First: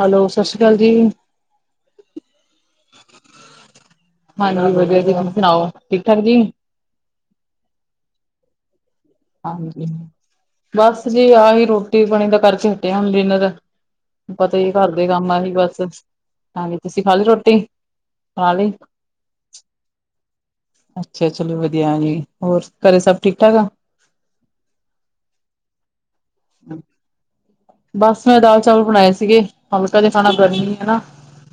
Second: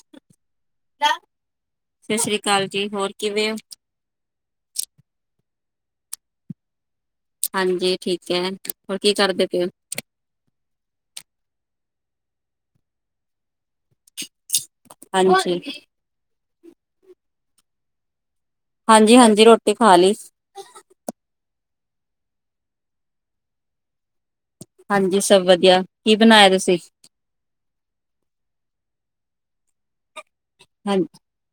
Hello, ਸਤਿ ਸ੍ਰੀ ਅਕਾਲ ਜੀ ਸਤਿ ਸ਼੍ਰੀ ਅਕਾਲ ਜੀ, ਹੋਰ ਕਿਵੇਂ ਹੋ ਹਾਂਜੀ ਵਧੀਆ ਜੀ ਤੁਸੀ ਸੁਣਾਓ, ਠੀਕ -ਠਾਕ ਜੀ ਹਾਂਜੀ ਠੀਕ ਹੈ ਹੋਰ ਕੀ ਕਰਦਾ- ਹਾਂਜੀ, ਬਸ ਜੀ ਆਹੀ ਰੋਟੀ ਪਾਣੀ ਦਾ ਕਰਕੇ ਹਟੇਆ ਹੁਣ ਡਿਨਰ ਪਤਾ ਘਰ ਦੇ ਕੰਮ ਆ ਹੀ ਹਾਂਜੀ ਬਸ, ਹਾਂਜੀ ਤੁਸੀਂ ਖਾ ਲਈ ਰੋਟੀ, ਖਾ ਲਈ ਹਾਂਜੀ- ਹਾਂਜੀ ਰੋਟੀ ਖਾ ਲਈ ਅੱਛਾ ਚਲੋ ਵਧੀਆ ਜੀ, ਹੋਰ ਘਰੇ ਸਭ ਠੀਕ -ਠਾਕ ਆ! ਹਾਂਜੀ ਸਭ ਵਧੀਆ, ਕੀ ਬਣਾਇਆ ਤੁਸੀਂ- ਬਸ ਦਾਲ ਚਾਵਲ ਬਣਾਏ ਸੀਗੇ, ਹਲਕਾ ਤੇ ਖਾਣਾ ਗਰਮੀ ਹਾਂ ਹਨਾ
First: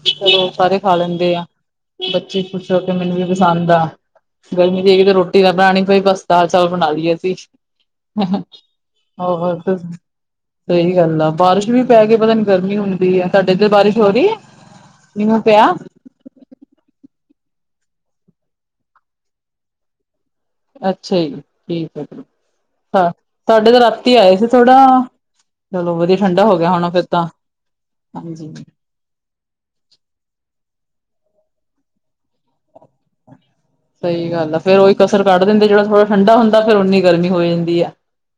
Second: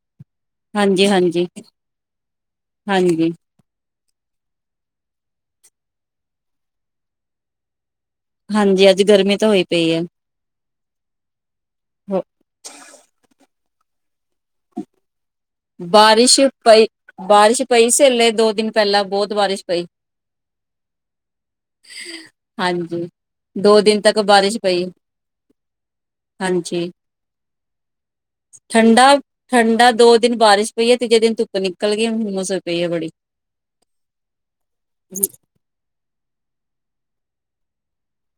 ਚਲੋ ਸਾਰੇ ਖਾ ਹਾਂਜੀ ਲੈਂਦੇ ਆ, ਹਾਂਜੀ ਬੱਚੇ ਖੁਸ਼ ਹੋ ਕੇ ਮੈਨੂੰ ਵੀ ਹਾਂਜੀ ਪਸੰਦ ਆ- ਗਰਮੀ 'ਚ ਤੇ ਰੋਟੀ ਨਾ ਬਣਾਉਣੀ ਪਈ, ਬਸ ਦਾਲ ਚਾਵਲ ਬਣਾ ਲਈਏ ਅਸੀਂ ਹਾਂਜੀ ਅੱਜ ਗਰਮੀ ਤਾਂ ਹੋਈ ਪਈ ਹੈ [unintelligible] ਸਹੀ ਗੱਲ ਆ, ਬਾਰਿਸ਼ ਵੀ ਪੈ ਗਈ ਕੇ, ਹੋ- ਪਤਾ ਨੀ ਗਰਮੀ ਹੁੰਦੀ ਹੈ ਸਾ ਇੱਥੇ ਬਾਰਿਸ਼ ਹੋ ਰਹੀ ਹੈ, ਮੀਂ ਮੂ ਪਿਆ ਬਾਰਿਸ਼ ਪਈ, ਬਾਰਿਸ਼ ਪਈ ਸੀਲੇ ਦੋ ਦਿਨ ਪਹਿਲਾਂ ਬਹੁਤ ਬਾਰਿਸ਼ ਪਈ ਅੱਛਾ ਜੀ, ਠੀਕ ਹੈ ਹਾਂਜੀ ਹਾਂ, ਤੁਹਾਡੇ ਤਾਂ ਦੋ ਦਿਨ ਰਾਤੀ ਤੱਕ ਆਏ ਸੀ ਬਾਰਿਸ਼ ਥੋੜਾ ਪਈ ਚਲੋ ਵਧੀਆ, ਠੰਢਾ ਹੋ ਗਿਆ ਹਾਂਜੀ ਹੋਣਾ ਫਿਰ ਤਾਂ, ਠੰਡਾ- ਠੰਡਾ, ਦੋ ਦਿਨ ਬਾਰਿਸ਼ ਪਈ ਹੈ, ਤੀਜੇ ਦਿਨ ਧੁੱਪ ਨਿਕਲ ਗਈ ਹੁੰਮਸ ਹੋਈ ਪਈ ਹੈ ਬੜੀ ਸਹੀ ਗੱਲ ਆ, ਫੇਰ ਉਹੀ ਕਸਰ ਕੱਢ ਦਿੰਦੇ ਜਿਹੜਾ ਥੋੜਾ ਠੰਢਾ ਹੁੰਦਾ ਫਿਰ ਉਨੀ ਗਰਮੀ ਹੋ ਜਾਂਦੀ ਹੈ-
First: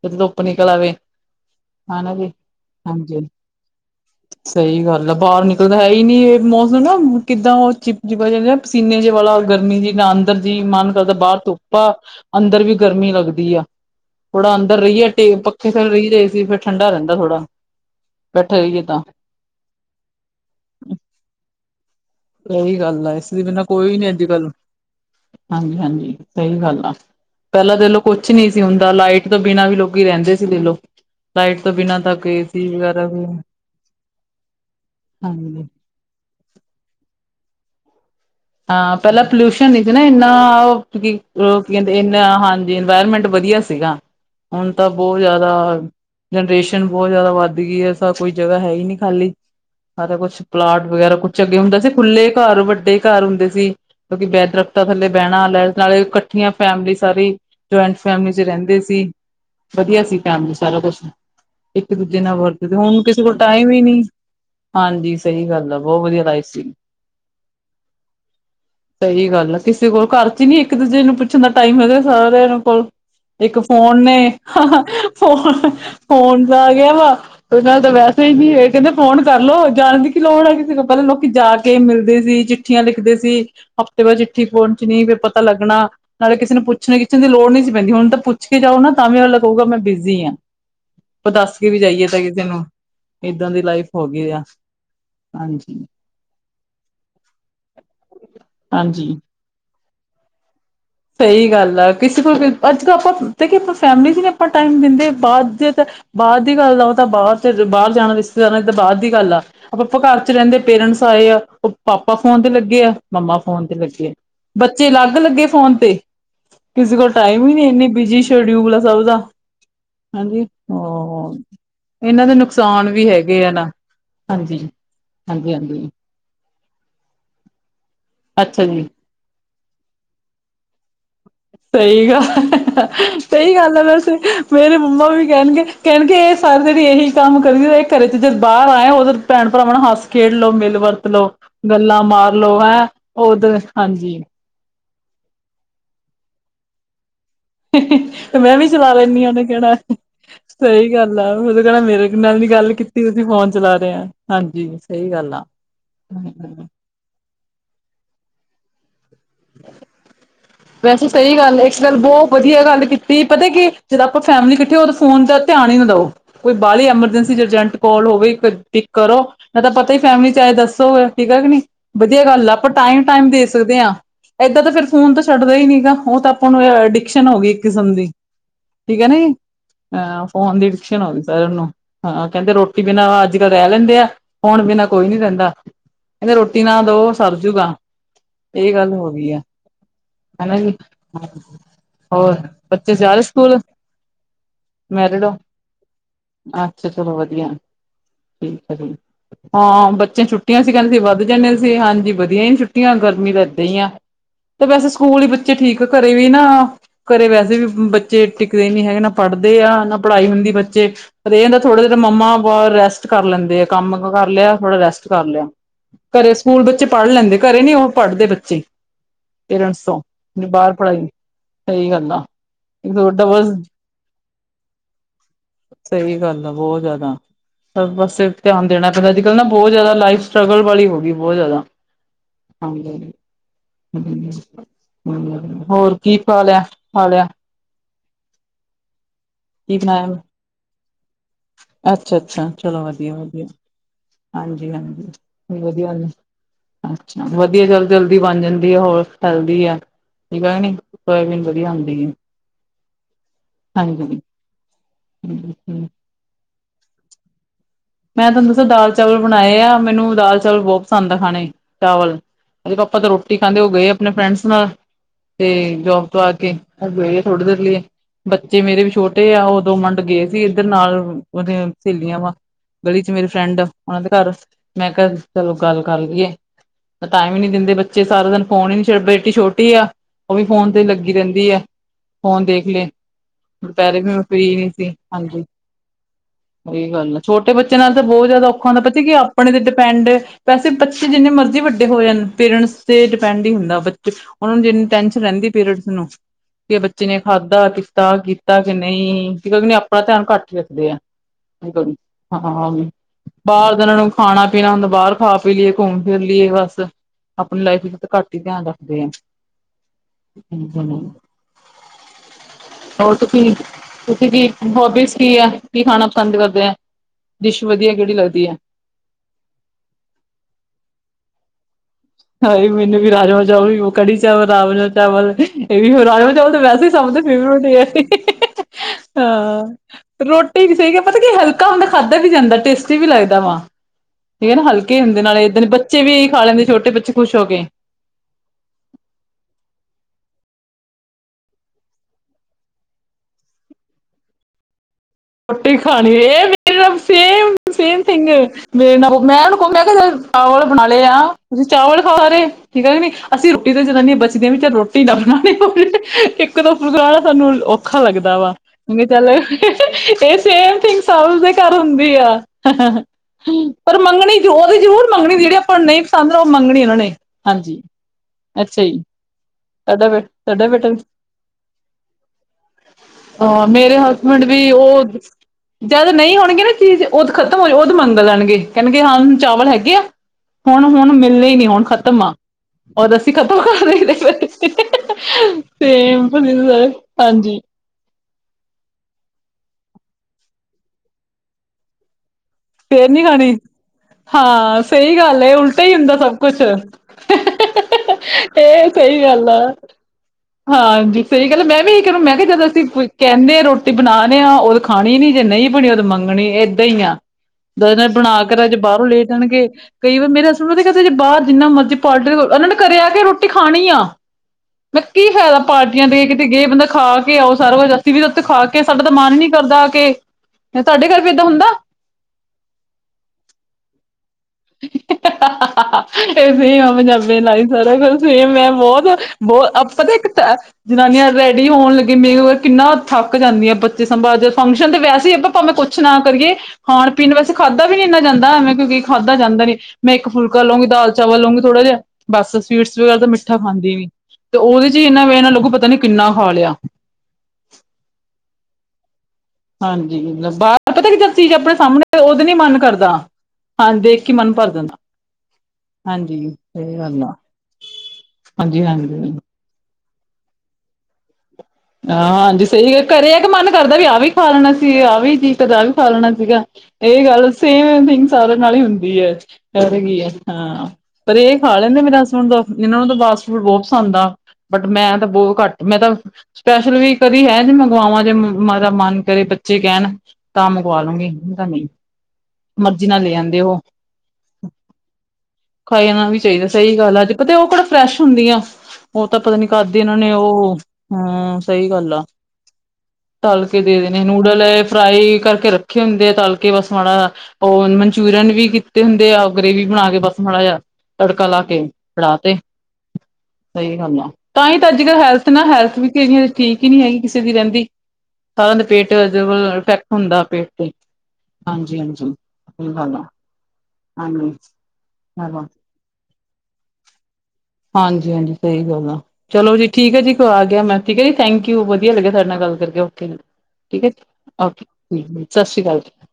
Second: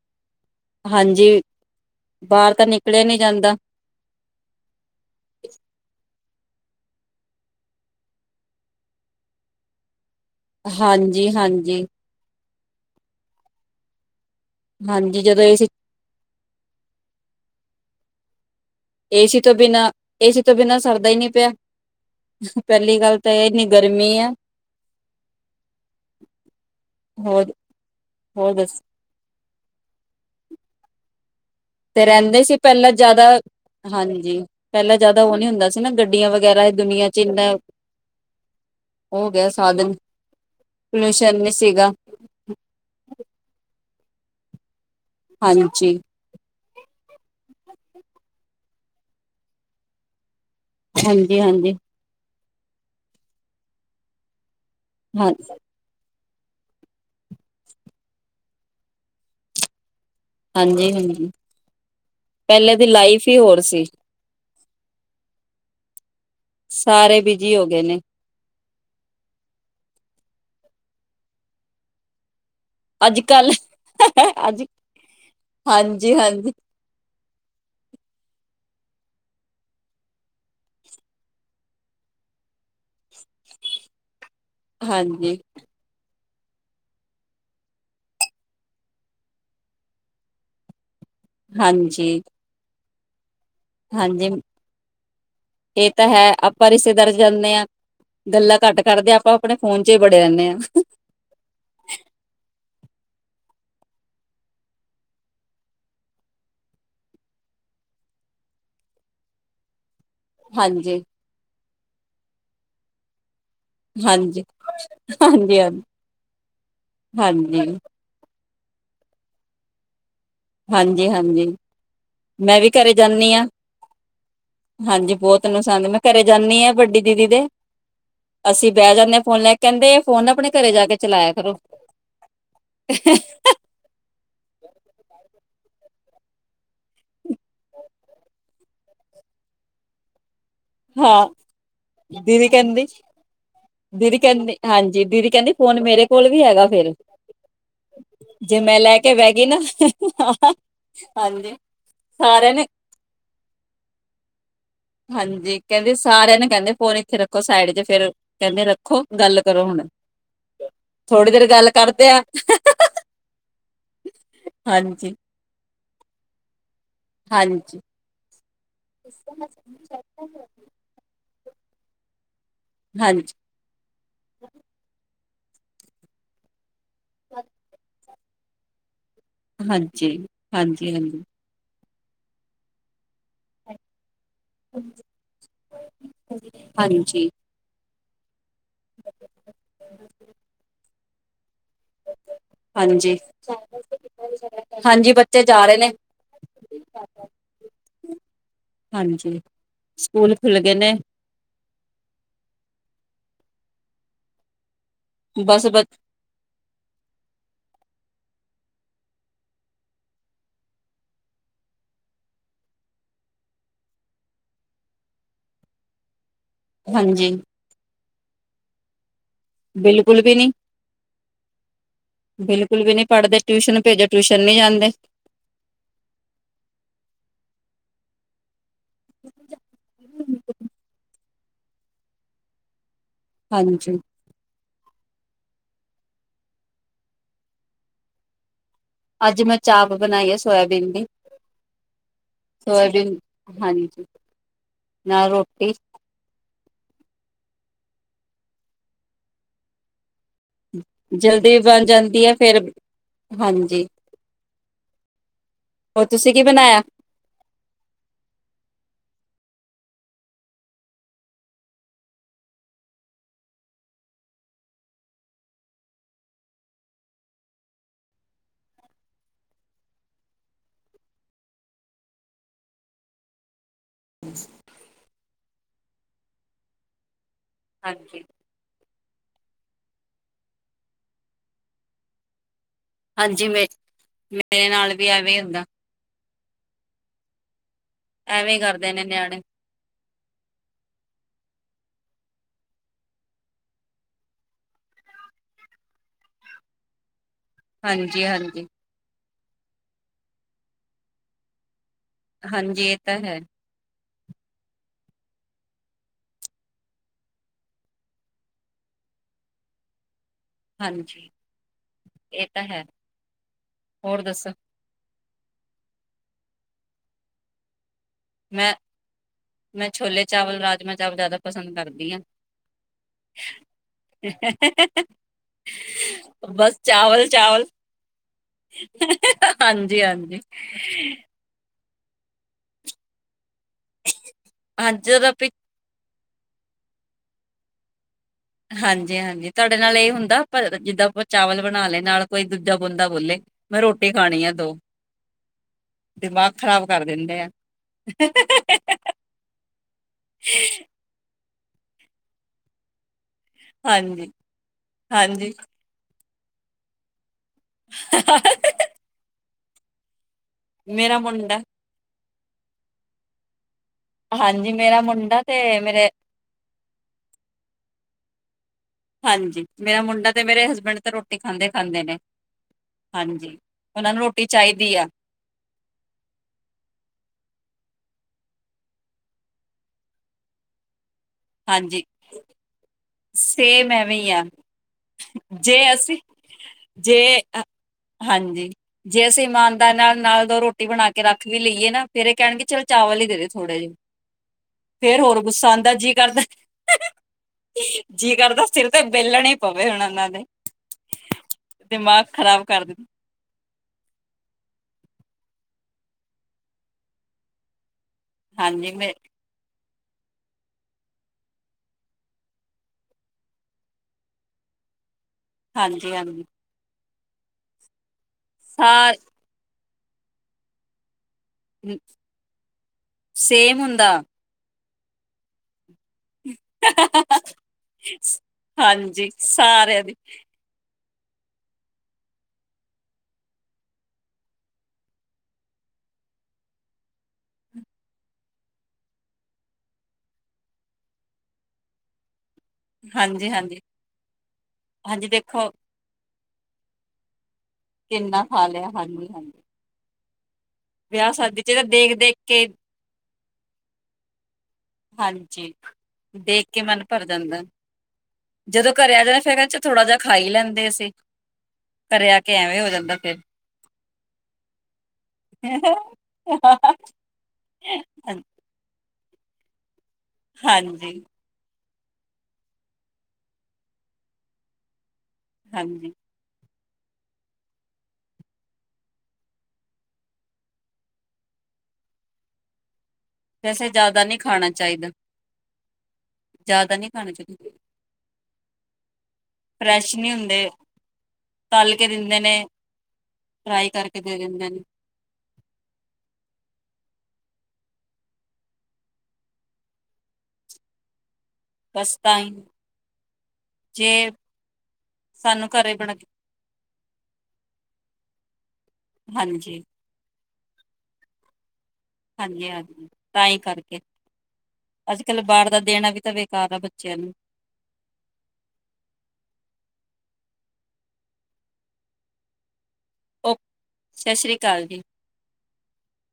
ਇੱਥੇ ਧੁੱਪ ਨਿਕਲ ਆਵੇ, ਹਾਂਜੀ ਹਨਾ ਜੀ ਬਾਹਰ ਤਾਂ ਨਿਕਲਿਆ ਨੀ ਹਾਂਜੀ ਜਾਂਦਾ ਸਹੀ ਗੱਲ ਆ, ਬਾਹਰ ਨਿਕਲਦਾ ਹੈ ਹੀ ਨੀ ਇਹ, ਮੌਸਮ ਨਾ ਕਿੱਦਾਂ, ਉਹ ਚਿਪ ਚਿਪਾ ਚੱਲਹਾ ਪਸੀਨੇ ਜਿਹੇ ਵਾਲਾ, ਗਰਮੀ ਜੀ ਨਾ ਅੰਦਰ ਜੀ ਮਨ ਕਰਦਾ ਹਾਂਜੀ ਬਾਹਰ ਹਾਂਜੀ ਧੁੱਪਾ ਅੰਦਰ ਵੀ ਗਰਮੀ ਲੱਗਦੀ ਆ, ਥੋੜਾ ਅੰਦਰ ਰਹੀਏ ਹਾਂਜੀ ਟੇ ਜਦੋਂ ਏਸੀ ਪੱਖੇ ਥੱਲੇ ਰਹੀਏ ਫਿਰ ਏਸੀ ਠੰਡਾ ਰਹਿੰਦਾ ਥੋੜ੍ਹਾ, ਬੈਠੇ ਰਹੀਏ ਤਾਂ ਏਸੀ ਤੋਂ ਬਿਨਾਂ, ਏਸੀ ਤੋਂ ਬਿਨਾਂ ਸਰਦਾ ਹੀ ਨੀ ਪਿਆ। ਸਹੀ ਪਹਿਲੀ ਗੱਲ ਆ ਤਾਂ ਏਸੀ ਦੇ ਇਹ ਬਿਨਾਂ ਇੰਨੀ ਕੋਈ ਵੀ ਨੀ ਗਰਮੀ ਆ ਅੱਜ-ਕੱਲ ਹਾਂਜੀ-ਹਾਂਜੀ ਸਹੀ ਗੱਲ ਆ, ਹੋਰ ਪਹਿਲਾਂ ਦੇਲੋ ਕੁਛ ਨਹੀਂ ਹੋਰ ਸੀ ਦੱਸ ਹੁੰਦਾ ਲਾਈਟ ਤੋਂ ਬਿਨਾਂ ਵੀ ਲੋਕ ਹੀ ਰਹਿੰਦੇ ਸੀ ਵੇਖ ਲਓ। ਲਾਈਟ ਤੋਂ ਬਿਨਾਂ ਤੇ ਰਹਿੰਦੇ ਸੀ ਪਹਿਲਾਂ ਵੀ ਜਿਆਦਾ, ਹਾਂਜੀ ਪਹਿਲਾਂ ਜਿਆਦਾ ਉਹ ਨਹੀਂ ਹਾਂਜੀ ਹੁੰਦਾ ਸੀ। ਇਹਨਾਂ ਗੱਡੀਆਂ ਵਗੈਰਾ ਦੁਨੀਆਂ ਚ ਇਦਾਂ ਹਾਂ ਪਹਿਲਾਂ ਪਲਿਊਸ਼ਨ ਨਹੀਂ ਸੀ ਸਾਧਨ ਨਾ ਇਨਾ ਕਿਉਕਿ ਪੋਲਿਊਸ਼ਨ ਨਹੀਂ ਸੀਗਾ [unintelligible] ਹਾਂਜੀ ਇਨਵਾਇਰਮੈਂਟ ਵਧੀਆ ਸੀਗਾ, ਹੁਣ ਤਾਂ ਬਹੁਤ ਜਿਆਦਾ ਹਾਂਜੀ ਜਨਰੇਸ਼ਨ ਬਹੁਤ ਜਿਆਦਾ ਵੱਧ ਗਈ ਐ ਐਸਾ ਕੋਈ ਜਗਹਾ ਹੀ ਨਹੀਂ ਖਾਲੀ ਆਹ ਤਾਂ ਕੁਛ ਪਲਾਟ ਵਗੈਰਾ ਕੁਝ ਹਾਂਜੀ ਅੱਗੇ ਹਾਂਜੀ ਹੁੰਦਾ ਸੀ ਖੁੱਲੇ ਘਰ ਵੱਡੇ ਘਰ ਹੁੰਦੇ ਸੀ, ਕਿਉਂਕਿ ਬੈਟਰ ਤਾਂ ਥੱਲੇ ਹਾਂ ਬਹਿਣਾ ਨਾਲੇ ਇਕੱਠੀਆਂ ਫੈਮਿਲੀ ਸਾਰੀ ਜੁਇੰਟ ਫੈਮਲੀ ਚ ਰਹਿੰਦੇ ਸੀ। ਵਧੀਆ ਸੀ ਫੈਮਲੀ ਸਾਰਾ ਹਾਂਜੀ ਕੁਛ, ਹਾਂਜੀ ਇੱਕ ਦੂਜੇ ਨਾਲ ਹੋਰ ਪਹਿਲੇ ਦੀ ਕਿਸੇ ਲਾਈਫ ਕੋਲ ਹੋਰ ਟਾਈਮ ਹੀ ਸੀ ਨੀ ਹਾਂਜੀ ਸਹੀ ਗੱਲ ਐ ਬਹੁਤ ਵਧੀਆ ਰਾਏ ਸੀ। ਸਾਰੇ ਬਿਜ਼ੀ ਹੋ ਗਏ ਨੇ, ਸਹੀ ਗੱਲ ਏ ਕਿਸੇ ਕੋਲ ਘਰ ਚ ਨਹੀਂ ਇੱਕ ਦੂਜੇ ਨੂੰ ਪੁੱਛਣ ਦਾ ਟਾਈਮ ਹੈਗਾ ਸਾਰਿਆਂ ਕੋਲ ਅੱਜ ਕੱਲ ਇੱਕ ਫੋਨ ਨੇ, ਅੱਜ ਹਾਂਜੀ ਫੋਨ-ਫੋਨ ਹਾਂਜੀ ਗਿਆ ਵਾ। ਤੇ ਮੈਂ ਤਾਂ ਵੈਸੇ ਹੀ ਨਹੀਂ ਇਹ ਕਹਿੰਦੇ ਫੋਨ ਕਰ ਲਓ ਜਾਣ ਦੀ ਕੀ ਲੋੜ ਹੀ ਕਿਸੇ ਨੂੰ ਪਹਿਲਾਂ ਲੋਕੀ ਜਾ ਕੇ ਮਿਲਦੇ ਸੀ। ਚਿੱਠੀਆਂ ਲਿਖਦੇ ਸੀ, ਹਫਤੇ ਬਜ ਚਿੱਠੀ ਫੋਨ ਚ ਨਹੀਂ ਫਿਰ ਹਾਂਜੀ ਪਤਾ ਲੱਗਣਾ। ਨਾਲੇ ਕਿਸੇ ਨੂੰ ਪੁੱਛ ਨਾ ਕਿਸੇ ਦੀ ਲੋੜ ਨਹੀਂ ਸੀ ਪੈਂਦੀ ਹੁਣ ਅੰਦਰ ਪੁੱਛ ਕੇ ਜਾਓ ਨਾ ਤਾਂ ਵੀ ਕਹੂਗਾ ਮੈਂ ਬਿਜ਼ੀ ਆਂ। ਦੱਸ ਕੀ ਵੀ ਜਾਈਏ ਹਾਂਜੀ ਸਹੀ ਤੈਨੂੰ ਇਦਾਂ ਦੀ ਲਾਈਫ ਹੋ ਗਈ ਹਾਂਜੀ ਐ, ਹਾਂਜੀ। ਇਹ ਤਾਂ ਹੈ ਆਪਾਂ ਰਿਸ਼ਤੇਦਾਰ ਜਾਨੇ ਆ, ਗੱਲਾਂ ਘੱਟ ਕਰਦੇ ਆ ਹਾਂਜੀ ਆਪਾਂ ਆਪਣੇ ਫੋਨ ਚ ਹੀ ਬੜੇ ਰਹਿਨੇ ਆ। ਸਹੀ ਗੱਲ ਆ ਕਿਸੇ ਕੋਲ ਅੱਜ ਤੋਂ ਆਪਾਂ ਦੇਖੀਏ ਆਪਾਂ ਫੈਮਿਲੀਜ਼ ਨੇ ਆਪਾਂ ਟਾਈਮ ਦਿੰਦੇ ਬਾਅਦ ਚ ਤਾ ਬਾਦ ਦੀ ਗੱਲ ਦਾ ਤਾਂ ਬਾਹਰ ਤੇ ਬਾਹਰ ਜਾਣ ਦੀ ਸੀ ਰਿਸ਼ਤੇਦਾਰ ਦੀ ਗੱਲ ਆ ਆਪਾ ਘਰ ਰਹਿੰਦੇ ਹਾਂਜੀ ਪੇਰੈਂਟਸ ਆਏ ਆ, ਪਾਪਾ ਫੋਨ ਤੇ ਲੱਗੇ ਆ। ਮੰਮਾ ਫੋਨ ਤੇ ਲੱਗੇ, ਹਾਂਜੀ ਬੱਚੇ ਅਲੱਗ ਲੱਗੇ ਹਾਂਜੀ ਹਾਂ ਫੋਨ ਕਿਸੀ ਕੋਲ ਟਾਈਮ ਹੀ ਨਹੀਂ ਹਾਂਜੀ ਇਨੀ ਬਿਜ਼ੀ ਸ਼ੈਡਿਊਲ ਸਭ ਦਾ ਹਾਂਜੀ। ਹਾਂਜੀ ਹਾਂ, ਹਾਂਜੀ ਇਹਨਾਂ ਦਾ ਮੈਂ ਨੁਕਸਾਨ ਘਰੇ ਵੀ ਜਾਂਦੀ ਹੈਗੇ ਹਾਂ ਆ ਨਾ। ਹਾਂਜੀ ਹਾਂਜੀ ਬਹੁਤ ਮਸੰਦ ਮੈਂ ਘਰੇ ਜਾਨੀ ਆ ਵੱਡੀ ਦੀਦੀ ਦੇ, ਅੱਛਾ ਅਸੀਂ ਜੀ ਬਹਿ ਜਾਂਦੇ ਆ ਫੋਨ ਨੇ ਕਹਿੰਦੇ ਫੋਨ ਆਪਣੇ ਘਰੇ ਜਾ ਕੇ, ਚਲਾਇਆ ਕਰੋ ਸਹੀ ਗੱਲ ਸਹੀ ਗੱਲ ਐ ਬੈਸੇ ਸਵੇਰੇ ਮੰਮਾ ਵੀ ਕਹਿਣਗੇ-ਕਹਿਣਗੇ ਇਹ ਸਾਰੀ ਜਿਹੜੀ ਇਹੀ ਕੰਮ ਕਰਦੀ ਘਰੇ ਚ ਬਾਹਰ ਆਇਆ ਉਧਰ ਭੈਣ ਭਰਾਵਾਂ ਨਾਲ ਹੱਸ ਖੇਡ ਲਓ ਮਿਲ ਵਰਤ ਹਾਂ ਲਓ, ਗੱਲਾਂ ਮਾਰ ਦੀਦੀ ਲਓ ਕਹਿੰਦੀ ਉਹ ਤੇਰੇ ਦੀਦੀ ਹਾਂਜੀ। ਕਹਿੰਦੀ ਹਾਂਜੀ ਦੀਦੀ ਕਹਿੰਦੀ ਫੋਨ ਮੇਰੇ ਕੋਲ ਵੀ ਹੈਗਾ ਫੇਰ ਮੈਂ ਜੇ ਵੀ ਚਲਾ ਲੈ ਕੇ ਲੈਂਨੀ ਆ ਬਹਿ ਉਹਨੇ ਗਈ ਨਾ ਕਹਿਣਾ ਸਹੀ ਗੱਲ ਆ ਹਾਂਜੀ ਉਹ ਕਹਿਣਾ ਮੇਰੇ [unintelligible] ਸਾਰਿਆਂ ਨੇ ਗੱਲ ਕੀਤੀ ਸੀ ਫੋਨ ਚਲਾ ਰਿਹਾ ਹਾਂਜੀ ਸਹੀ ਗੱਲ ਐ। ਹਾਂਜੀ ਕਹਿੰਦੇ ਸਾਰਿਆਂ ਨੇ ਕਹਿੰਦੇ ਫੋਨ ਇਥੇ ਰੱਖੋ ਸਾਈਡ ਚ ਫਿਰ ਕਹਿੰਦੇ ਰੱਖੋ ਗੱਲ ਕਰੋ ਹੁਣ ਵੈਸੇ ਥੋੜੀ ਸਹੀ ਦੇਰ ਗੱਲ ਇੱਕ ਗੱਲ ਕਰਦੇ ਆ ਬਹੁਤ ਵਧੀਆ ਗੱਲ ਕੀਤੀ ਪਤਾ ਕੀ ਜਦੋਂ ਆਪਾਂ ਫੈਮਿਲੀ ਇਕੱਠੇ ਹੋ ਤਾਂ ਹਾਂਜੀ ਫੋਨ ਤਾ ਧਿਆਨ ਹੀ ਨਾ ਦੋ ਕੋਈ ਬਾਲੀ ਐਮਰਜਂਸੀ ਜੋ ਜੈਂਟ ਹਾਂਜੀ ਕਾਲ ਹੋ ਗਈ ਫਿਰ ਟਿੱਕ ਕਰੋ ਮੈਂ ਤਾਂ ਪਤਾ ਹਾਂਜੀ ਹੀ ਫੈਮਲੀ ਚਾਹੇ ਦੱਸੋ, ਠੀਕ ਐ ਕਿ ਨੀ, ਵਧੀਆ ਗੱਲ ਲੱਭ ਟਾਈਮ ਹਾਂਜੀ ਦੇ ਸਕਦੇ ਆਂ ਇਦਾਂ ਤਾਂ ਫਿਰ ਫੁਨ ਛੱਡਦਾ ਹੀ ਨਹੀਂ ਗਾ। ਉਹ ਤਾਂ ਆਪਾਂ ਨੂੰ ਐਡਿਕਸ਼ਨ ਹੋ ਗਈ, ਇੱਕ ਕਿਸਮ ਦੀ ਠੀਕ ਹ ਨਾ ਜੀ। ਹਾਂਜੀ ਫੋਨ ਦੀ ਐਡਿਕਸਨ ਹੋਗੀ ਹਾਂਜੀ ਸਰ ਇਹਨੂੰ, ਕਹਿੰਦੇ ਰੋਟੀ ਬਿਨਾਂ ਅੱਜ ਰਹਿ ਲੈਂਦੇ ਆ। ਫੋਨ ਬੀਨਾ ਕੋਈ ਨਹੀਂ ਰਹਿੰਦਾ, ਕਹਿੰਦੇ ਰੋਟੀ ਨਾ ਦੋ ਹਾਂਜੀ ਸਰ ਜੂਗਾ। ਇਹ ਗੱਲ ਹੋ ਗਈ ਆ। ਹ ਹਨਾ ਜੀ, ਹੋਰ ਬੱਚੇ ਹਾਂਜੀ ਜ਼ਿਆਰੇ ਸਕੂਲ। ਹਾਂਜੀ ਮੈਰਿਡ ਹੋ ਬੱਚੇ ਜਾ ਰਹੇ ਨੇ। ਅੱਛਾ ਚਲੋ ਵਧੀਆ। ਠੀਕ ਹੈ ਜੀ ਹਾਂਜੀ ਹਾਂ ਬੱਚੇ ਸਕੂਲ ਖੁੱਲ ਛੁੱਟੀਆਂ ਸੀ ਗਏ ਨੇ ਕਹਿੰਦੇ ਵੱਧ। ਵੱਧ ਜਾਣੀਆਂ ਸੀ ਹਾਂਜੀ ਵਧੀਆ ਨਹੀਂ ਛੁੱਟੀਆਂ ਗਰਮੀ ਤਾਂ ਏਦਾਂ ਹੀ ਆ। ਤੇ ਵੈਸੇ ਸਕੂਲ ਹੀ ਬੱਚੇ ਬਸ ਬ ਠੀਕ ਘਰੇ ਵੀ ਨਾ। ਘਰੇ ਵੈਸੇ ਵੀ ਬੱਚੇ ਟਿਕਦੇ ਨੀ ਹੈਗੇ, ਨਾ ਪੜ੍ਹਦੇ ਆ, ਨਾ ਪੜ੍ਹਾਈ ਹੁੰਦੀ ਬੱਚੇ। ਰਹਿ ਜਾਂਦਾ ਜਦੋਂ ਥੋੜਾ ਮੰਮਾ ਰੈਸਟ ਕਰ ਲੈਂਦੇ ਆ। ਕੰਮ ਕਰ ਲਿਆ ਥੋੜਾ ਰੈਸਟ ਕਰ ਲਿਆ। ਘਰੇ ਸਕੂਲ ਬੱਚੇ ਪੜ੍ਹ ਹਾਂਜੀ ਲੈਂਦੇ ਘਰੇ ਨੀ ਉਹ ਪੜ੍ਹਦੇ ਬੱਚੇ। ਪੇਰੈਂਟਸ ਤੋਂ ਬਿਲਕੁਲ ਵੀ ਨੀ, ਬਾਹਰ ਪੜ੍ਹਾਈ ਸਹੀ ਗੱਲ ਆ ਬਿਲਕੁਲ ਵੀ ਨੀ ਪੜ੍ਹਦੇ ਡਬਲ ਟਿਊਸ਼ਨ ਭੇਜਾਂ। ਟਿਊਸ਼ਨ ਨਹੀਂ ਜਾਂਦੇ। ਸਹੀ ਗੱਲ ਆ ਬਹੁਤ ਜਿਆਦਾ, ਹਰ ਪਾਸੇ ਧਿਆਨ ਦੇਣਾ। ਪਰ ਅੱਜ ਕੱਲ੍ਹ ਨਾ ਬਹੁਤ ਜਿਆਦਾ ਲਾਈਫ ਸਟਰਗਲ ਵਾਲੀ ਹੋ ਗਈ ਬਹੁਤ ਜਿਆਦਾ ਹਾਂਜੀ। ਹਾਂਜੀ। ਹੂੰ ਹੋਰ ਕੀ ਪਾ ਲਿਆ, ਖਾ ਲਿਆ। ਅੱਜ ਮੈਂ ਕੀ ਚਾਪ ਬਣਾਇਆ ਬਣਾਈ ਆ ਸੋਇਆਬੀਨ ਦੀ। ਅੱਛਾ ਅੱਛਾ ਚਲੋ ਸੋਇਆਬੀਨ ਵਧੀਆ ਵਧੀਆ ਹਾਂਜੀ ਹਾਂਜੀ ਨਾਲ ਹਾਂਜੀ ਰੋਟੀ ਵਧੀਆ। ਅੱਛਾ ਵਧੀਆ ਚਲ ਜਲਦੀ ਬਣ ਜਾਂਦੀ ਆ। ਹੋਰ ਹੈਲਦੀ ਆ। ਠੀਕ ਹੈ ਕਿ ਨਹੀਂ ਸੋਇਆਬੀਨ ਜਲਦੀ ਵਧੀਆ ਬਣ ਹੁੰਦੀ ਹੈ ਜਾਂਦੀ ਫੇਰ ਹਾਂਜੀ। ਹੂੰ ਹੂੰ। ਹੋਰ ਤੁਸੀਂ ਕੀ ਬਣਾਇਆ। ਮੈਂ ਤੁਹਾਨੂੰ ਦੱਸੋ ਦਾਲ ਚਾਵਲ ਬਣਾਏ ਆ। ਮੈਨੂੰ ਦਾਲ ਚਾਵਲ ਬਹੁਤ ਪਸੰਦ ਆ ਖਾਣੇ ਚਾਵਲ। ਇਹਦੇ ਪਾਪਾ ਤਾਂ ਰੋਟੀ ਖਾਂਦੇ। ਉਹ ਗਏ ਆਂ ਆਪਣੇ ਫਰੈਂਡਸ ਨਾਲ। ਤੇ ਜੋਬ ਤੋਂ ਆ ਕੇ ਉਹ ਗਈ ਆਂ ਥੋੜੀ ਦੇਰ ਲਈਏ। ਬੱਚੇ ਮੇਰੇ ਵੀ ਛੋਟੇ ਆ ਉਦੋਂ ਮੁਡ ਗਏ ਸੀ, ਇੱਧਰ ਨਾਲ ਉਹਦੀਆਂ ਸਹੇਲੀਆਂ ਵਾ। ਗਲੀ 'ਚ ਮੇਰੀ ਫਰੈਂਡ ਉਹਨਾਂ ਦੇ ਘਰ, ਮੈਂ ਕਿਹਾ ਚਲੋ ਗੱਲ ਕਰ ਲਈਏ। ਤਾਂ ਟਾਈਮ ਹੀ ਨਹੀਂ ਦਿੰਦੇ ਬੱਚੇ ਹਾਂਜੀ ਸਾਰਾ ਦਿਨ। ਫੋਨ ਹੀ ਨੀ, ਬੇਟੀ ਛੋਟੀ ਆ ਉਹ ਵੀ ਫੋਨ ਤੇ ਲੱਗੀ ਰਹਿੰਦੀ ਹੈ, ਫੋਨ ਦੇਖ ਲਏ। ਹਾਂਜੀ ਮੇ ਦੁਪਹਿਰੇ ਵੀ ਮੈਂ ਫ੍ਰਰੀ ਮੇਰੇ ਨਹੀਂ ਸੀ ਨਾਲ ਵੀ ਐਵੇਂ ਹੀ ਹਾਂਜੀ। ਹੁੰਦਾ ਸਹੀ ਗੱਲ ਹੈ ਛੋਟੇ ਬੱਚੇ ਨਾਲ ਤਾਂ ਬਹੁਤ ਜ਼ਿਆਦਾ ਐਵੇਂ ਔਖਾ ਹੁੰਦਾ, ਕਰਦੇ ਪਤਾ ਨੇ ਕਿ ਨਿਆਣੇ ਆਪਣੇ ਤੇ ਡਿਪੈਂਡ। ਵੈਸੇ ਬੱਚੇ ਜਿੰਨੇ ਮਰਜ਼ੀ ਵੱਡੇ ਹੋਏ ਹਨ, ਪੇਰੈਂਟਸ ਤੇ ਡਿਪੈਂਡ ਹੀ ਹੁੰਦਾ ਬੱਚੇ। ਉਹਨਾਂ ਨੂੰ ਜਿੰਨੀ ਟੈਨਸ਼ਨ ਰਹਿੰਦੀ ਪੇਰੈਂਟਸ ਨੂੰ, ਕਿ ਬੱਚੇ ਨੇ ਖਾਧਾ ਪੀਤਾ ਹਾਂਜੀ ਕੀਤਾ ਹਾਂਜੀ ਕਿ। ਨਹੀਂ ਕੀ ਏਵਨ ਕੇ ਆਪਣਾ ਧਿਆਨ ਘੱਟ ਦਿੰਦੇ ਆ ਕਦੀਂ। ਹਾਂ ਹਾਂਜੀ ਇਹ ਤਾਂ ਹੈ ਬਾਹਰ ਦਾ ਇਹਨਾਂ ਨੂੰ ਖਾਣਾ ਪੀਣਾ ਹੁੰਦਾ ਬਾਹਰ ਖਾ ਪੀ ਲਈਏ, ਘੁੰਮ ਫਿਰ ਲਈਏ ਬਸ। ਆਪਣੀ ਲਾਈਫ ਵਿੱਚ ਤਾਂ ਘੱਟ ਹੀ ਧਿਆਨ ਰੱਖਦੇ ਆ। ਹੂੰ। ਹਾਂਜੀ ਇਹ ਤਾਂ ਹੈ ਹੋਰ ਤੁਸੀਂ ਹੋਰ ਤੁਸੀਂ ਕੀ ਦੱਸੋ ਹੋਬੀਜ਼ ਕੀ ਹੈ, ਕੀ ਖਾਣਾ ਪਸੰਦ ਕਰਦੇ ਆ। ਡਿਸ਼ ਵਧੀਆ ਕਿਹੜੀ ਲੱਗਦੀ ਹੈ। ਮੈਂ ਮੈਂ ਛੋਲੇ ਚਾਵਲ, ਰਾਜਮਾਂਹ ਚਾਵਲ ਜ਼ਿਆਦਾ ਪਸੰਦ ਕਰਦੀ ਹਾਂ। ਹਾਏ ਇਹ ਮੈਨੂੰ ਵੀ ਰਾਜਮਾਂਹ ਚਾਵਲ, ਕੜੀ ਚਾਵਲ। ਰਾਜਮਾਂਹ ਚਾਵਲ ਇਹ ਵੀ ਰਾਜਮਾਂਹ ਚਾਵਲ ਤਾਂ ਬਸ ਵੈਸੇ। ਸਭ ਦੇ ਚਾਵਲ ਚਾਵਲ ਫੇਵਟਰੇਟ ਇਹ ਆ, ਹਾਂਜੀ ਹਾਂਜੀ ਰੋਟੀ ਵੀ ਸਹੀ ਹੈ ਪਤਾ ਕੀ ਹੈ। ਪੱਕਾ ਹੁੰਦਾ ਖਾਧਾ ਵੀ ਜਾਂਦਾ ਟੇਸਟੀ ਵੀ ਲੱਗਦਾ ਵਾ ਇਹ ਤਾਂ ਹਲਕੇ ਹਾਂਜੀ ਹੁੰਦੇ ਜਦੋਂ ਨਾਲੇ। ਆਪੇ ਬੱਚੇ ਵੀ ਖਾ ਲੈਂਦੇ ਛੋਟੇ ਬੱਚੇ ਖੁਸ਼ ਹੋ ਕੇ। ਹਾਂਜੀ ਹਾਂਜੀ ਤੁਹਾਡੇ ਨਾਲ ਇਹ ਹੁੰਦਾ ਜਿੱਦਾਂ ਆਪਾਂ ਚਾਵਲ ਬਣਾ ਲਏ ਨਾਲ ਕੋਈ ਦੂਜਾ ਬੰਦਾ ਬੋਲੇ। ਮੈਂ ਰੋਟੀ ਖਾਣੀ ਆ ਦੋ। ਰੋਟੀ ਖਾਣੀ ਇਹ ਦਿਮਾਗ ਮੇਰੇ ਖ਼ਰਾਬ ਵਾਲਾ ਕਰ ਦਿੰਦੇ ਆ। Same same thing. ਮੇਰੇ ਨਾਲ ਮੈਂ ਇਹਨੂੰ ਕਹੂੰ ਮੈਂ ਕਿਹਾ ਚਾਵਲ ਬਣਾ ਲਏ ਆ ਤੁਸੀਂ ਚਾਵਲ ਖਾ ਰਹੇ ਠੀਕ ਹੈ ਕੇ ਨੀ। ਅਸੀਂ ਰੋਟੀ ਤੇ ਜ਼ਨਾਨੀਆਂ ਹਾਂਜੀ, ਬੱਚਦੀਆਂ ਵਿ ਕਿ ਰੋਟੀ ਨਾ ਹਾਂਜੀ ਬਣਾਉਣੀ ਪਵੇ ਇੱਕ ਦੋ ਪਕਾ ਲਾ ਸਾਨੂੰ। ਔਖਾ ਲੱਗਦਾ ਵਾ ਕਿਉਂਕਿ ਚੱਲ ਇਹ ਸੇਮ ਥਿੰਗ ਮੇਰਾ ਸਭ ਦੇ ਮੁੰਡਾ ਘਰ। ਹੁੰਦੀ ਆ। ਪਰ ਮੰਗਣੀ ਹਾਂਜੀ ਉਹਦੀ ਮੇਰਾ ਜ਼ਰੂਰ ਮੰਗਣੀ ਮੁੰਡਾ ਜਿਹੜੀ ਤੇ ਆਪਾਂ ਨੂੰ ਨਹੀਂ ਮੇਰੇ ਪਸੰਦ ਉਹ ਮੰਗਣੀ ਉਹਨਾਂ ਨੇ ਹਾਂਜੀ। ਅੱਛਾ ਜੀ। ਹਾਂਜੀ ਮੇਰਾ ਤੁਹਾਡਾ ਬੇ ਮੁੰਡਾ ਤੇ ਮੇਰੇ ਤੁਹਾਡਾ ਹਸਬੈਂਡ ਤਾਂ ਰੋਟੀ ਖਾਂਦੇ ਖਾਂਦੇ ਨੇ। ਹਾਂਜੀ। ਹਾਂ, ਮੇਰੇ ਉਹਨਾਂ ਨੂੰ ਹਸਬੈਂਡ ਰੋਟੀ ਵੀ ਚਾਹੀਦੀ ਉਹ ਆ ਜਦ ਨਹੀਂ ਹੋਣਗੇ ਨਾ ਚੀਜ਼, ਉਦ ਖ਼ਤਮ ਹੋ ਜੂ, ਉਦਔ ਮੰਗ ਲੈਣਗੇ, ਕਹਣਗੇ ਹਾਂ, ਹੁਣ ਚਾਵਲ ਹੈਗੇ ਆ? ਹੁਣ ਹੁਣ, ਮਿਲਨੇ ਨੀ ਹੁਣ ਹਾਂਜੀ ਖ਼ਤਮ ਆ। ਔਰ ਅਸੀਂ ਖਤਮ ਕਰ ਸੇਮ ਦਈ ਐਵੇਂ ਹੀ ਆ ਦਿਆ, ਜੇ ਅਸੀਂ ਸੇਮ ਹਾਂ, ਜੀ। ਹਾਂ, ਜੀ ਜੇ ਅਸੀਂ ਇਮਾਨਦਾਰੀ ਨਾਲ ਨਾਲ ਦੋ ਰੋਟੀ ਬਣਾ ਕੇ ਰੱਖ ਵੀ ਲਈਏ ਨਾ ਫੇਰ ਇਹ ਕਹਿਣਗੇ ਚਲ ਫੇਰ ਚਾਵਲ ਨੀ ਹੀ ਦੇ ਦੇਦੇ ਖਾਣੀ ਥੋੜੇ ਜਹੇ, ਹਾਂ ਸਹੀ ਫੇਰ ਹੋਰ ਗੱਲ ਗੁੱਸਾ ਉਲਟਾ ਆਉਂਦਾ ਹੀ ਜੀ ਹੁੰਦਾ ਸਭ ਕੁਛ ਜੀ ਕਰਦਾ, ਸਿਰ ਤੇ ਵੇਲਣ ਹੀ ਪਵੇ ਹੁਣ ਉਹਨਾਂ ਦੇ ਹਾਂ, ਜੀ ਸਹੀ ਗੱਲ ਮੈਂ ਵੀ ਇਹੀ ਕਰਹੂੰ ਦਿਮਾਗ ਮੈਂ ਕਿਹਾ ਖ਼ਰਾਬ ਜਦ ਕਰ ਅਸੀਂ ਦਿੰ ਕਹਿੰਦੇ ਰੋਟੀ ਬਣਾ ਰਹੇ ਆ, ਉਦੋ ਖਾਣੀ ਨਹੀਂ ਜੇ ਨਹੀਂ ਬਣੀ, ਉਦੋਂ ਮੰਗਣੀ, ਇਦਾਂ ਹੀ ਆ। ਜੈ ਉਹਣਦੀ ਬਣਾ ਕੇ, ਜਦੋ ਹਾਂਜੀ ਬਾਹਰੋਂ ਮੈਂ ਲੇਟ ਆਣਗੇ ਕਈ ਵਾਰ ਮੇਰੇ ਹਸਬੈਂਡ, ਉਹ ਕਹਿੰਦੇ ਜੇ ਬਾਹਰ ਜਿੰਨਾ ਮਰਜ਼ੀ, ਪਾਰਟੀ, ਉਹਨਾਂ ਨੇ ਘਰੇ ਆ ਕੇ ਰੋਟੀ ਖਾਣੀ ਆ। ਮੈਂ ਕੀ ਫਾਇਦਾ ਪਾਰਟੀਆਂ ਹਾਂਜੀ ਤੇ, ਜੇ ਹਾਂਜੀ ਕਿਤੇ ਗਏ ਬੰਦਾ ਖਾ ਕੇ ਆਓ ਸਾਰਾ ਕੁਛ, ਦੱਸ? ਅਸੀਂ ਤਾਂ ਵੀ ਉਥੋਂ ਖਾ ਕੇ ਸਾਡਾ ਤਾਂ ਸਾਰ ਮਨ ਨੀ ਕਰਦਾ, ਕੇ ਤੁਹਾਡੇ ਘਰ ਵੀ ਏਦਾਂ ਹੁੰਦਾ? ਸੇਮ ਹੁੰਦਾ। [unintelligible] ਇਹ ਸੇਮ ਆ ਪੰਜਾਬੀਆਂ ਦੀ ਲਾਈਫ, ਸਾਰਾ ਕੁਝ ਸੇਮ ਐ, ਮੈਂ ਬਹੁਤ, ਹਾਂਜੀ ਸਾਰਿਆਂ ਪਤਾ ਦੀ ਇੱਕ ਜਨਾਨੀਆਂ ਰੈਡੀ ਹੋਣ ਲੱਗੀਆ ਮੇਕਆਪ, ਕਿੰਨਾ ਥੱਕ ਜਾਂਦੀਆਂ ਬੱਚੇ ਸੰਭਾਲਦੀਆ, ਫੰਕਸ਼ਨ ਤੇ ਵੈਸੇ ਹੀ ਆਪਾਂ ਭਾਵੇਂ ਕੁਛ ਕੁਛ ਨਾ ਕਰੀਏ, ਖਾਣ ਪੀਣ ਵੈਸੇ ਖਾਧਾ ਵੀ ਨੀ ਇਨਾ ਜਾਂਦਾ, ਐਵੇਂ ਕਿਉਂ ਕਹੀਏ ਖਾਧਾ ਜਾਂਦਾ ਨੀ, ਮੈਂ ਇੱਕ ਫੁਲਕਾ ਲਊਂਗੀ, ਦਾਲਨਚਾਵਲ ਲਊਂਗੀ ਥੋੜ੍ਹਾ ਜਿਹਾ ਬਸ, ਸਵੀਟਸ ਵਗੈਰਾ ਤਾਂ ਹਾਂਜੀ ਮਿੱਠਾ ਹਾਂਜੀ ਖਾਂਦੀ ਨੀ, ਤੇ ਉਹਦੇ ਚ ਹੀ ਹਾਂਜੀ ਇਹਨਾਂ ਲਗੂ ਦੇਖੋ ਪਤਾ ਨੀ ਕਿੰਨਾ ਖਾ ਲਿਆ। ਕਿੰਨਾ ਖਾ ਲਿਆ, ਹਾਂ, ਜੀ। ਹਾਂਜੀ ਬਾਹਰ ਪਤਾ ਕਿ, ਜਦ ਚੀਜ਼ ਚ ਆਪਣੇ ਤਾਂ ਦੇਖ ਸਾਮਣੇ ਦੇਖ ਉਦੋ ਨੀ ਕੇ ਮਨ ਕਰਦਾ। ਹਾਂ ਦੇਖ ਕੇ ਮਨ ਭਰ ਜਾਂਦਾ। ਹਾਂਜੀ, ਹਾਂਜੀ ਦੇਖ ਕੇ ਸਹੀ ਮਨ ਗੱਲ ਭਰ ਆ ਜਾਂਦਾ ਹਾਂਜੀ ਜਦੋਂ ਘਰੇ ਆ ਹਾਂਜੀ ਜਾਣਾ ਫਿਰ ਥੋੜਾ ਜਿਆ ਖਾਈ ਲੈਂਦੇ ਅਸੀਂ। ਹਾਂ ਹਾਂਜੀ, ਸਹੀ ਘਰੇ ਆ ਕੇ ਮਨ ਕਰਦਾ ਵੀ, ਆਹ ਵੀ ਖਾ ਲੈਣਾ ਸੀ, ਆਹ ਵੀ ਜੀ ਕਦੇ ਆਹ ਵੀ ਖਾ ਲੈਣਾ ਸੀਗਾ। ਇਹ ਗੱਲ ਸੇਮ ਥਿੰਗ ਸਾਰਿਆਂ ਨਾਲ ਹੀ ਹੁੰਦੀ ਹੈਗੀ ਐ ਹਾਂ, ਹਾਂਜੀ ਪਰ ਇਹ ਖਾ ਲੈਂਦੇ ਮੇਰੇ ਹਸਬੈਂਡ ਤਾ, ਇਹਨਾਂ ਨੂੰ ਤਾਂ ਫਾਸਟ ਫੂਡ ਬੋਅਤ ਪਸੰਦ ਆ ਬਟ ਮੈਂ ਤਾਂ ਬੋਅਤ ਘੱਟ ਮੈਂ ਤਾਂ ਹਾਂਜੀ ਸਪੈਸ਼ਲ ਵੀ ਕਦੀ ਐ ਨੀ, ਜੇ ਮੰਗਵਾਵਾਂ ਜੇ ਮਰਾ ਮਨ ਕਰੇ ਬੱਚੇ ਕਹਿਣ ਤਾਂ ਮੰਗਵਾ ਲਉਗੀ ਤਾਂ ਨਈ ਮਰਜੀ ਨਾਲ ਲੈ ਆਦੇ। ਵੈਸੇ ਜ਼ਿਆਦਾ ਨਈ ਖਾਣਾ ਚਾਈਦਾ। ਖਾਇਨਾ ਵੀ ਚਾਹੀਦਾ। ਸਹੀ ਗੱਲ ਆ ਖਾਣਾ ਅੱਜ ਪਤਾ, ਉਹ ਚਾਹੀਦਾ ਕੇੜਾ ਫਰੈਸ਼ ਹੁੰਦੀਆ। ਓ ਤਾਂ ਪਤਾ ਨੀ ਕਦ ਦੇ ਫਰੈਸ਼ ਏਨਾਂ ਨੇ ਨਹੀਂ ਹੁੰਦੇ ਉਹ ਹੂੰ ਸਈ ਤਲ ਕੇ ਗੱਲ ਆ, ਦਿੰਦੇ ਨੇ ਤਲ ਕੇ ਫਰਾਈ ਦੇ ਕਰਕੇ ਦੇਨੀ ਨੂਡਲ ਦਿੰਦੇ ਨੇ ਐ ਫਰਾਈ ਕਰਕੇ ਰੱਖੇ ਹੁੰਦੇ ਤਲਕੇ ਬਸ ਮਾੜਾ ਜਾ ਓਨ ਮਨਚੂਰਨ ਵੀ ਕੀਤੇ ਹੁੰਦੇ ਆ ਗਰੇਵੀ ਬਣਾ ਕੇ ਬਸ ਮਾੜਾ ਜਾ ਤੜਕਾ ਲਾ ਕੇ ਬਸ ਫੜਾ ਤਾਂ ਹੀ ਤੇ ਸਈ ਗੱਲ ਆ ਜੇ ਤਾਂ ਈ ਤਾਂ ਜਿਦੇ ਹੈਲਥ ਨਾ ਸਾਨੂੰ ਘਰੇ ਹੈਲਥ ਵੇ ਬਣਾ ਕਈਆ ਕੇ ਦੇ ਠੀਕ ਈ ਨੀ ਹੈਗੀ ਕਿਸੇ ਦੀ ਰੈਂਦੀ ਸਾਰੇਆ ਦੇ ਪੇਟ ਅ [unintelligible] ਹਾਂਜੀ ਇਫੈਕਟ ਹੁੰਦਾ ਪੇਟ ਤੇ ਹਾਂਜੀ-ਹਾਂਜੀ। ਹਾਂਜੀ-ਹਾਂਜੀ ਤਾਂ ਈ ਕਰਕੇ। ਹਾਂਜੀ। ਆੱਜ-ਕੱਲ ਬਾਰ ਦਾ ਦੇਨਾ ਵੀ ਤਾਂ ਬੇਕਾਰ ਆ ਬੱਚਿਆਂ ਨੂੰ। ਹਾਂਜੀ-ਹਾਂਜੀ ਸਈ ਗੱਲ ਆ ਚਲੋ ਜੀ ਠੀਕ ਐ ਜੀ ਵਦੀਆ ਮੈਂ ਠੀਕ ਏ ਜੀ ਥੈਂਕ ਯੂ ਵਦੀਆ ਲੱਗਿਆ ਤੁਆਡੇ ਨਾਲ ਗੱਲ ਕਰਕੇ ਓਕੇ ਓ ਠੀਕ ਐ ਸਤਿ ਸ੍ਰੀ ਜੀ ਅਕਾਲ ਜੀ ਓਕੇ। ਸਾਸੀਕਾਲ ਜੀ।